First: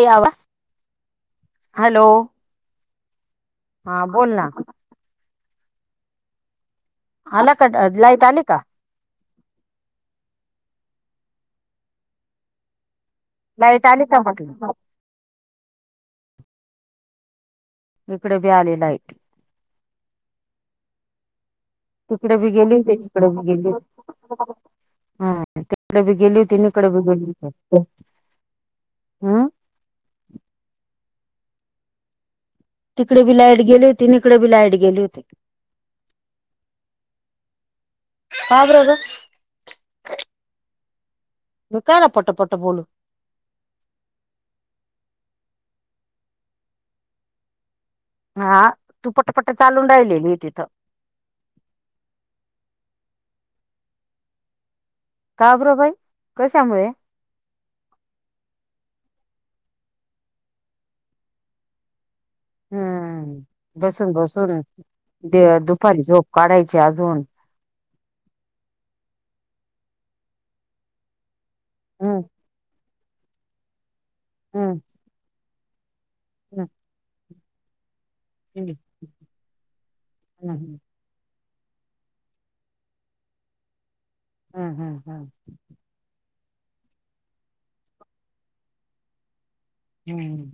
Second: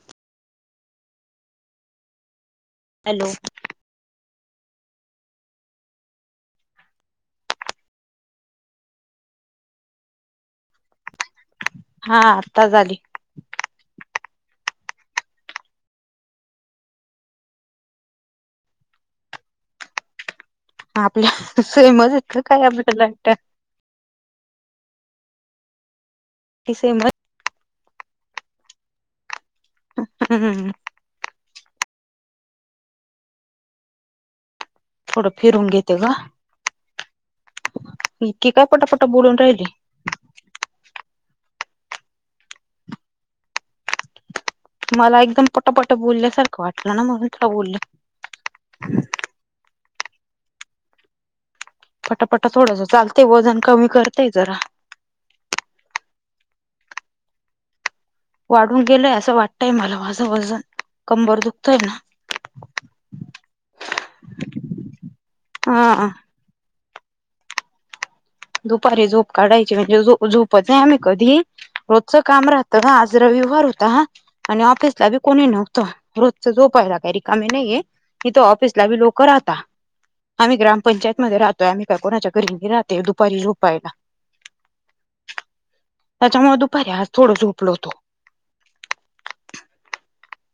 यावा hello hello हा बोल ना आला का लाईट आली का. हा आत्ता झाली. लाईट आली का म्हटलं इकडे बी आली लाईट आपल्या सेमच तिकडे येत बी काय गेली आपल्याला तिकडे वाटत बी गेली हा तिकडे बी गेली तिन ती इकडे ब सेमच गेली हम हम्म तिकडे बी लाईट गेली होती त इिकडे बी लाईट गेली होती थोडं फिरून घेते ग इतकी का बरं ग पटापट बोलून राहिली म करा पट पट बोलू मला एकदम पटापट बोलल्यासारखं वाटलं ना म्हणून तुला बोलले येतेथ पटापटा थोडास चालत वजन कमी करतेय जरा का बर बाई कश्यामुळे वाढून गेलय असं वाटतंय मला माझं वजन कंबर दुखतोय ना हम्म बसून बसून दुपारी हा झोप काढायची अजून दुपारी झोप काढायची म्हणजे झोपत नाही आम्ही कधी रोजचं हम्म काम राहत तर आज रविवार होता हा आणि हम्म ऑफिसला बी कोणी न त रोजच हम्म झोपायला काय र कामे नाही ये तिथ हम्म ऑफिसलाी लोक राहता आम्ही हम्म ग्रामपंचायत मध्ये राहो म्ही का कोणाच्या घरी राहते पररूप आहेला हम्म हम्म हम्म त्याच्यामुळे दुपारी आज थोड झोपलो होतो हम्म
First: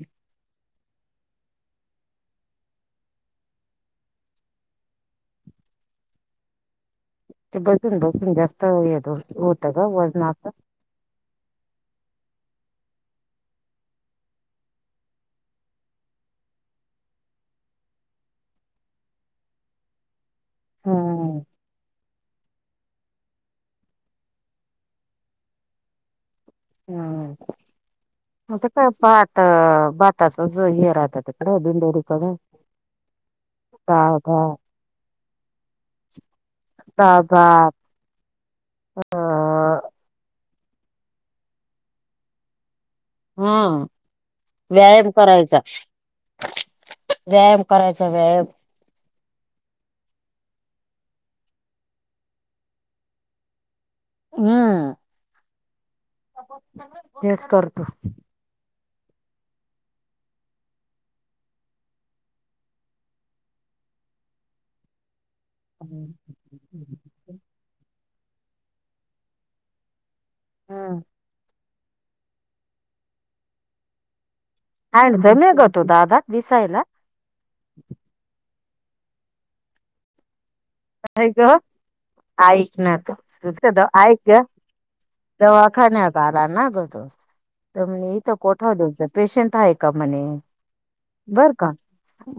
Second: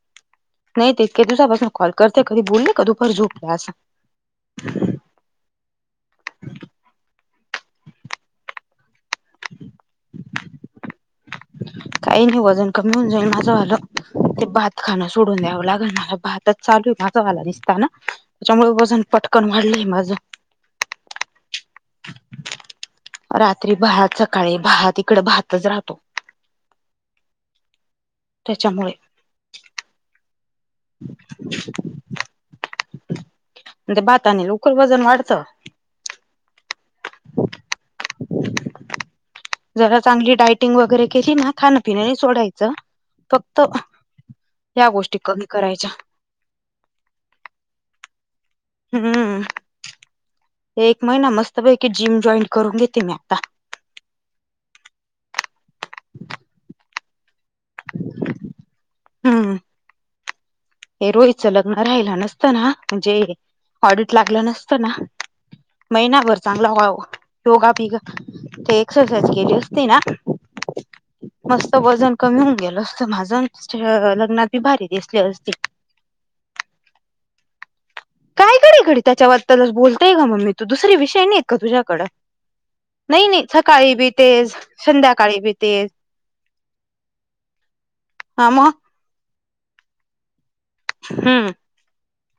नाही देखते तू सा बस म कॉल करते कधी बोलली का कधी झोपलो अस ते बसून बसून जास्त य होतं ग वजन असत काही नाही वजन कमी होऊन जाईल माझं आलं ते भात खाणं सोडून द्यावं लागेल मला भातच चालू आहे माझा वाला दिसता ना त्याच्यामुळे वजन पटकन वाढलंय माझं हा रात्री भात सकाळी भात ईकड भातच राहतो हम् असं काय त्याच्यामुळे भात भात सस राहत तिकडे दिंडेरीकडे का ते भाताने लवकर वजन वाढतं का [unintelligible] टिंग वगैरे केली ना, खाणपिण नाई सोडायचं. हा फक्त या व्यायाम गोष्टी कमी करायचाच, करायच्या व्यायाम करायचा, व्यायाम. हम्म एक महिना मस्तपैकी, जिम जॉईन करून घेती मी आता. हम्. हेच करतो. हुं. हू. हे रोईचं लग्न राहिलं नसतं, ना म्हणजे ऑडिट लागलं नसत ना. हम्म महिनाभर चांगला वाव योगा बिगा. ते एक्सरसाइज केली असती ना मस् त वजन कमी होऊन गेल असत. माझ हे लग्नात. मी भारी दिसले हँडसम आहे असते. ग तो दादा दिसायला कायईकडेइकडे त्याच्याबद्दलच बोलतय का मग मी [unintelligible] आहे नाही नाही सकाळी बी तेच संध्याकाळी बी तेच हा मग का म्हणेहाय हम्म बर का.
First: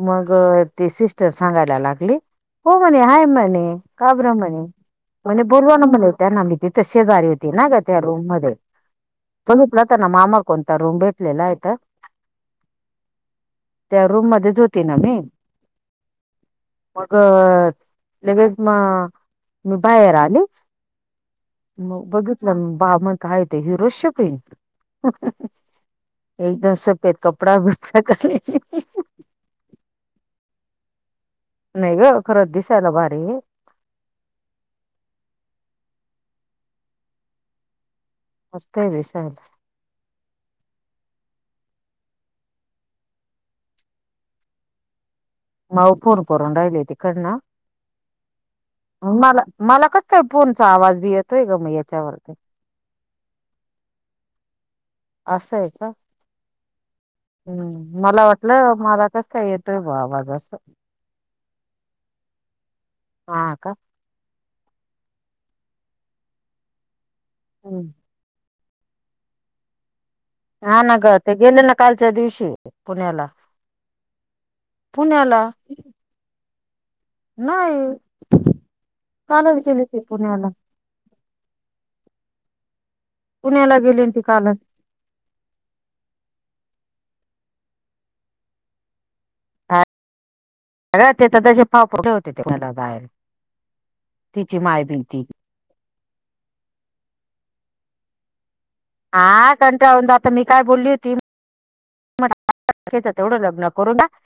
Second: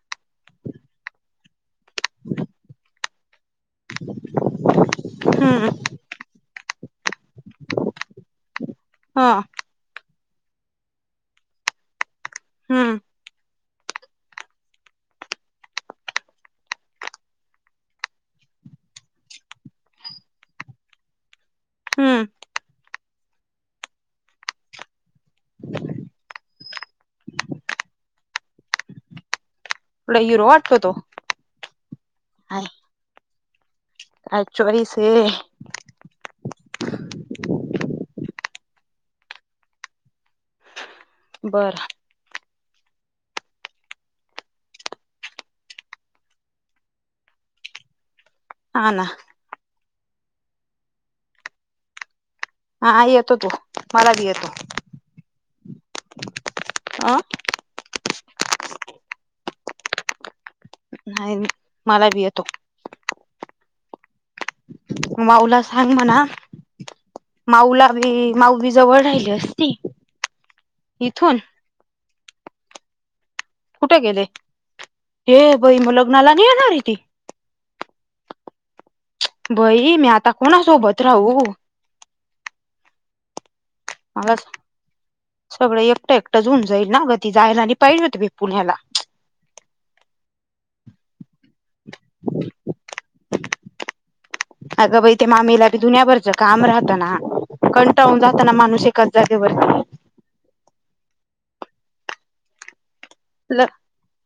मग ती सिस्टर सांगायला लागली हो म्हणे हाय म हम्म हा [unintelligible] कोणता रूम भेटलेला इथं हम्म. त्या रूम मध्येच होती ना मी मग.... लेगेच म मी बाहेर आली. मग हम्म बघुच ना बामण काय ते हिरो शेफ आहे एकदम सपेद कपडा बिपडा काय लय हिरो वाटतो तो नाही गं खरं काय दिसायला भारी हे. काय चॉइस हे. मस्त आहे विशाल. बरं. माऊ फोन करून राहिले तिकडनं हा ना माला माला का कां फोनचा आवाज बी येतोय गं मग याच्यावरती हां येतो तो मला बी येतो. असंय का? अ हम्म मला वाटलं मला कसं काय ये त आवाज असं. नाही मी मला बी येतो. हा का माऊला सांग म्हणा हम्म. माऊला बी, माऊ बी जवळ राहिली असती. हा ना गं, ते इथून गेलं ना कालच्या दिवशी- पुण्यालाच. कुठे गेले? हे बई मग लग्नाला नाही येणार आहे ती? नाही कालच गेले बई ते मी आता पुण्याला कोणा सोबत राहू? पुण्याला गेले न ती मला स कालच सगळं एकटं एकटं जुंन- जाईल ना ग ती, जायला नाही पायजे होती बाई पुण्याला. हा [unintelligible] ते तर तसे फा [inaudible] ठेवते पुण्याला जायला, तिची माय अगं बाई भीती- ते मामीला कंटाळुन जात ना माणुस- आ. कंटाळुन जातं मी काय बोलली होती? मला [unintelligible] तीच तेवढं ल लग्न करुन टाक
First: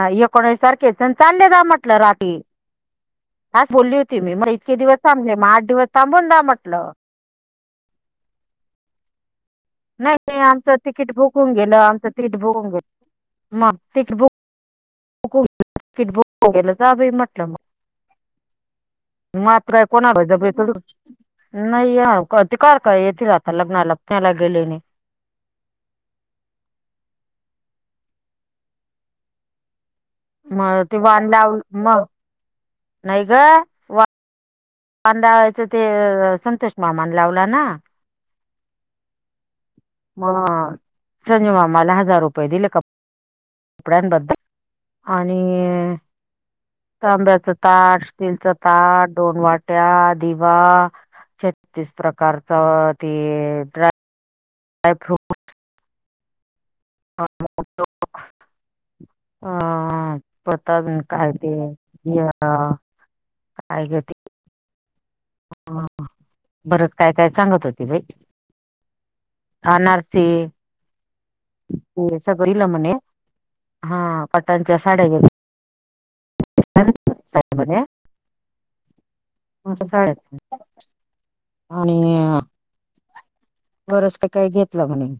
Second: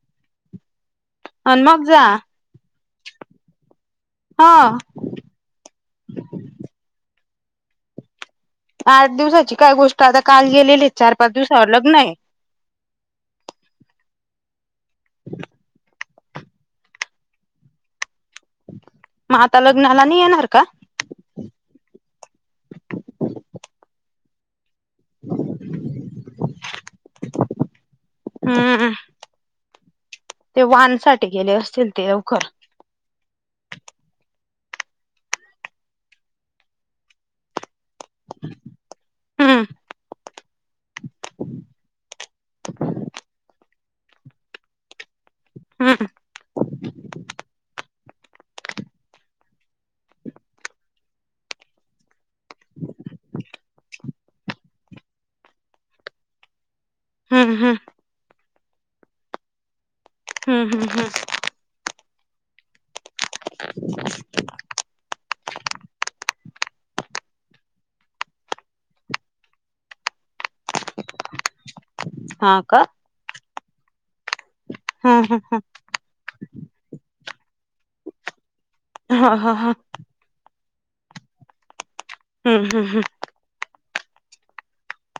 आ एकोणाईस तारखे प चालले दा अन मग म्हटलं जा रात्री, आस बोलली होती मी. मग हा इतके दिवस थांबले मग आठ दिवस थांबून जा म्हटलं. आठ दिवसाची- काय गोष्ट नाही आता नाही काल आमचं गेलेले तिकीट चार पाच बुक होऊन दिवसावर गेलंय. लग्न आमचं आहे तिकीट बुक होऊन गेलं, मग तिकीट बुक- हो ति [unintelligible] कडं ला जा बाई म्हटलं मग. मग आता मात्र लग्नाला नाही कोणाला येणार का भाो नाही तेिक का यथ राहता लग्ना लग [unintelligible] [unintelligible] हम् मग ते वाण लाव मग. ते लवकर नाही ग- कांदा व्हायचं ते संतोष मामान लावला ना? हम्म. मग संजय मामाला हजार रुपये दिले [unintelligible] आणि हम्म -तांब्याचं ताट- तिळचं ताट, दोन वाट्या, दिवा छत्तीस प्रकारचा ते- ड्राय फ्रुट. हम्म हम्. ह. हम्म हम्म परत हम्म अजून हम्म कायते? या- काय घेते बरच काय काय सांगत होती बाई अनारसे ते सगळं हा ल का म्हणे हा पटांच्या साड्या हम्म हम्म म्हणे हा हा हा. मस्त [unintelligible] आणि हम्म हम्म बरच का काही घेतलं म्हणे.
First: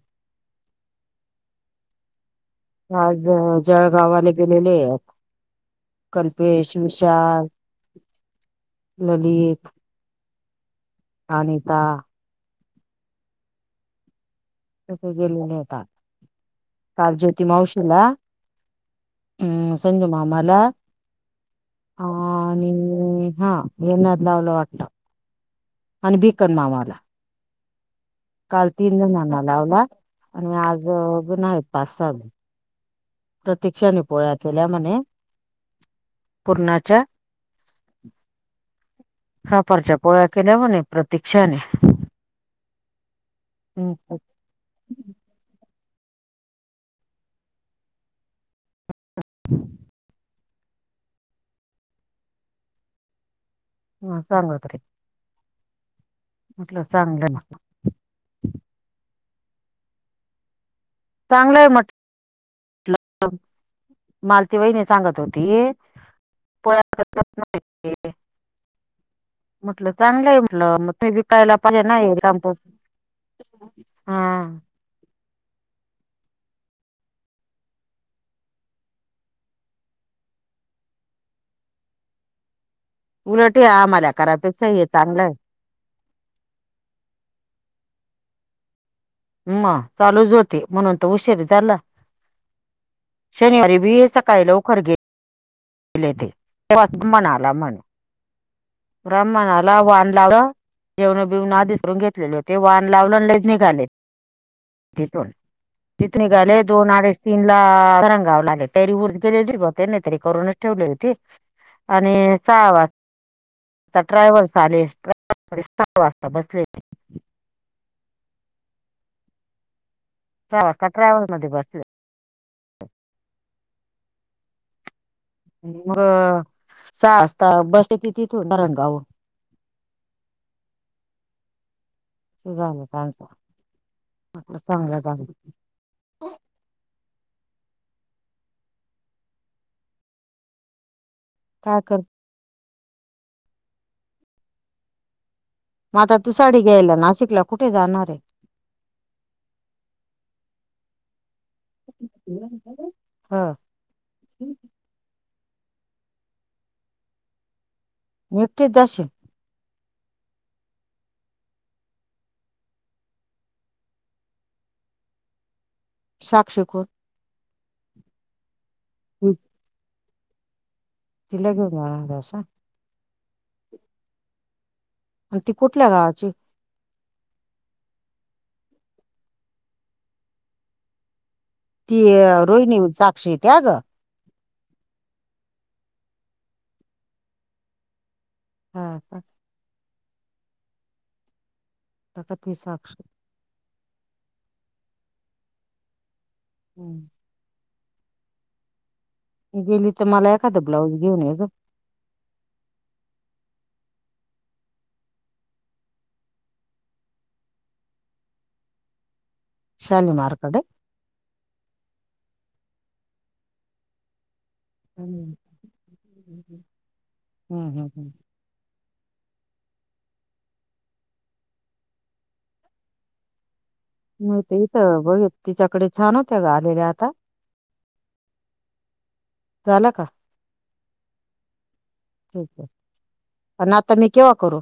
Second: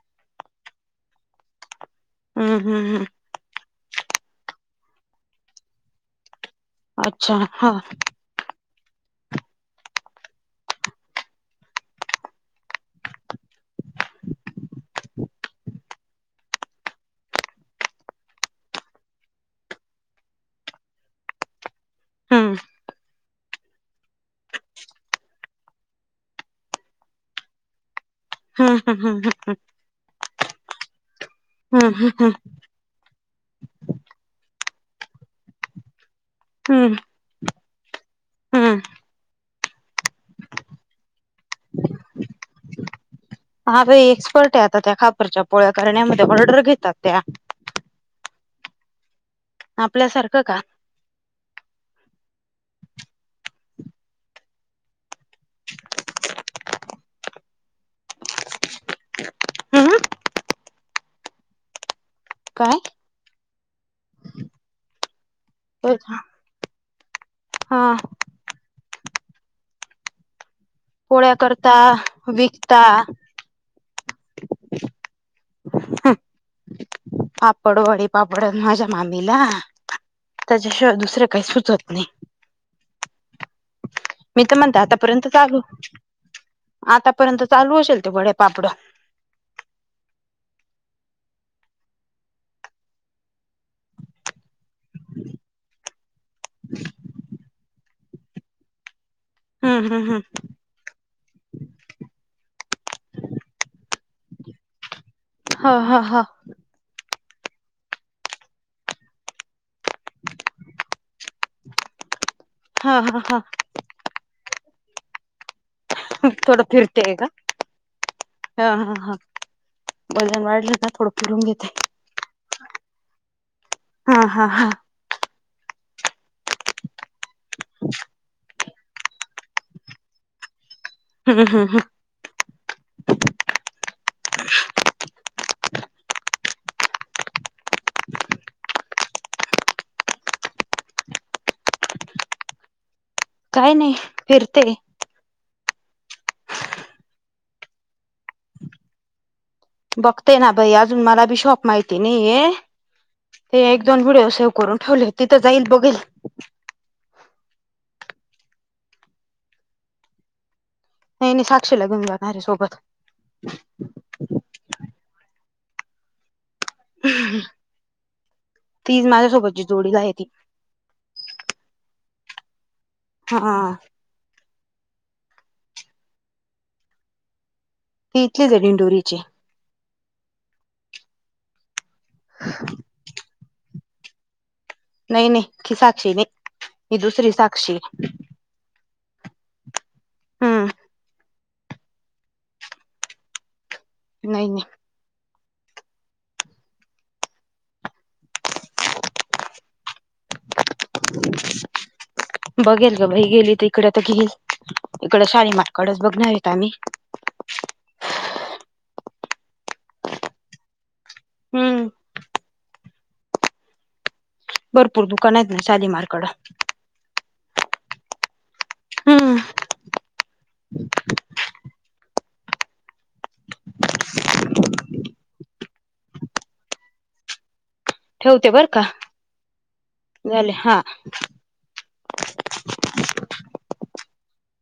हम्म हम्म हम्म हम्म आज जवळ जळ गावाले गेलेले. वेश अच्छा विशाल. हा ललित- अनीता- तथे गेलेले होतात काल ज्योती मावशीला अम्म संजू मामाला हम्म आणि हा येण्यात लावलं वाटलं आणि बिकन मामाला काल हम्म हम्म तीन हम्म जणांना लावला आणि आज हम्म हम्म हम्म [unintelligible] प्रतीक्षा नि पोळ्या केल्या म्हणे हम्म पुरणाच्या. हम्म खापरच्या पोळया केल्या मणे न प्रतीक्षाने हा एक्सपर्ट आहे आता त्या खापरच्या पोळ्यात. करण्यामध्ये ऑर्डर घेतात त्या. आपल्यासारख का. [unintelligible] लं चांगलं ना हम्म चांगलंय आहे काय म्हटल मालती वहिने सांगत होती पोळ्या करत हा नाही म्हटलं चांगलं आहे. लं मग तु पोळ्या विकायला करता पाहिजे नाही विकता कामपासून हा. पापड वडीपापड माझ्या मामीला त्याच्याशिवाय दुसरे काही सुचत नाही. उलट आम्हाला मी तर करायातच म्हणते हे आतापर्यंत चांगलंय. चालू आतापर्यंत चालू असेल ते वडे पापडं हम्म चालूच होते, म्हणून तर उशीर झाला शनिवारी बी सकाळी लवकर गेले. दिले ते त म्हणाला म्हण. [inaudible] हम्म हम्म वान हम्म लावलं जेवण बिवण आधीसरून घेतलेले होते वान लावलं लले निघाले तिथून ह ह तिथ ह निघाले दोन आडीच. तीन ला रंगावं लागल तरी उर गेले ब नाही तरी करूनच ठेवली होती आणि सहा वाजता हा हा हा आता ट्रॅव्हल्स चालेल थोड फिरतेय का? हा हा हा वजन सहा वाढलं वाजता का थोडं ट्रॅव्हल्स फिरून मध्ये घेते. बसले हा हा हा मग स असता बस तित उभारून काऊन हा हा हा झालं त्यांच, आपल चांगलं झाल हो काय कर काय नाही फिरतंय मग आता तु साडी घ्यायला नाशिकला कुठे जाणार आहे बघतेय ना माहिती नाहीय ह ते एक दोन व्हिडिओ सेव्ह करून ठेवले ति तिथं जाईल बघील मग् एकटीचं जाशिल नाही नाही साक्षीला घेऊन जाणार आहे सोबतं साक्षी को [unintelligible] ती माझ्यासोबतची जोडीला आहे [unintelligible] तिला घेऊन जाणार आहेस होय हा आणि ती कुठल्या गावाची ती इथलीच आहे डिंडोरीचे ती रोहिणी साक्षी इति या गं नाही नाही ही साक्षी नाही ही दुसरी साक्षी हा हा ह् तंथा पि साक्षी नाही नाही हम्म ह् गेली तर मला एखादं ब्लाऊज घेऊन ये ग बघेल गं बाई गेली तर इकडे तर घेईल इकडं शालीमारकडच बघणार आहे का मी शालिमार कडे हम्म भरपूर हम्म दुकान आहेत ना शालीमारकडं हम्म हम् हम् हम् नाही तर इथं बघेन तिच्याकडे छान होत्या गं आलेल्या आता ठेवते बरं का झालं का झाले हा [unintelligible] ठीक आहे पण आता मी केव्हा करू